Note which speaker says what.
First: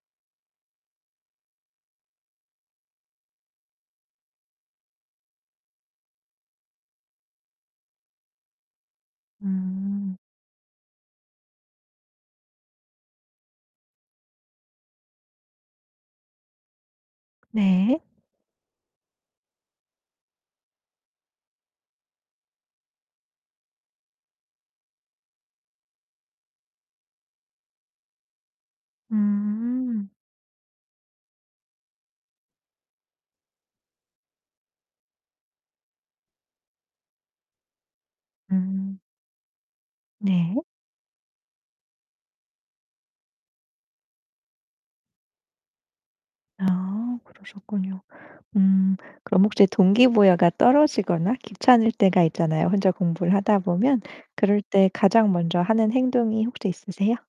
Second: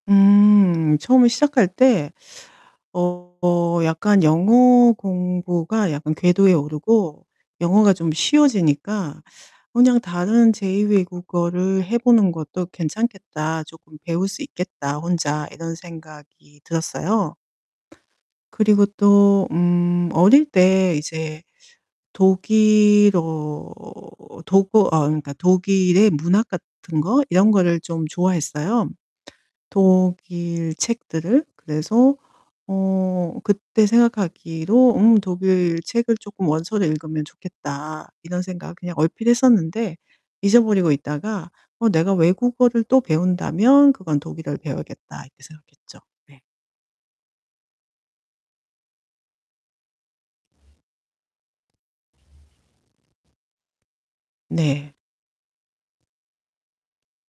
Speaker 1: 음 처음에 시작할 때 어 약간 영어 공부가 약간 궤도에 오르고 영어가 좀 쉬워지니까 '그냥
Speaker 2: 음.
Speaker 1: 다른 제2 외국어를 해 보는 것도 괜찮겠다, 쪼끔 배울 수 있겠다 혼자.' 이런 생각이 들었어요.
Speaker 2: 네.
Speaker 1: 그리고 또 음 어릴 때 이제 독일어, 독어 어 그러니까 독일의 문학 같은 거 이런 거를 좀 좋아했어요
Speaker 2: 음.
Speaker 1: 독일 책들을. 그래서 어 그때 생각하기로 음 '독일 책을 쪼끔 원서를 읽으면 좋겠다.' 이런 생각 그냥
Speaker 2: 음.
Speaker 1: 얼핏 했었는데
Speaker 2: 네.
Speaker 1: 잊어 버리고 있다가 '어 내가 외국어를 또 배운다면 그건 독일어를 배워야겠다.' 이렇게 생각했죠. 네.
Speaker 2: 아, 그러셨군요. 음. 그럼 혹시 동기부여가 떨어지거나 귀찮을 때가 있잖아요 혼자 공부를 하다 보면. 그럴 때
Speaker 1: 네.
Speaker 2: 가장 먼저 하는 행동이 혹시 있으세요?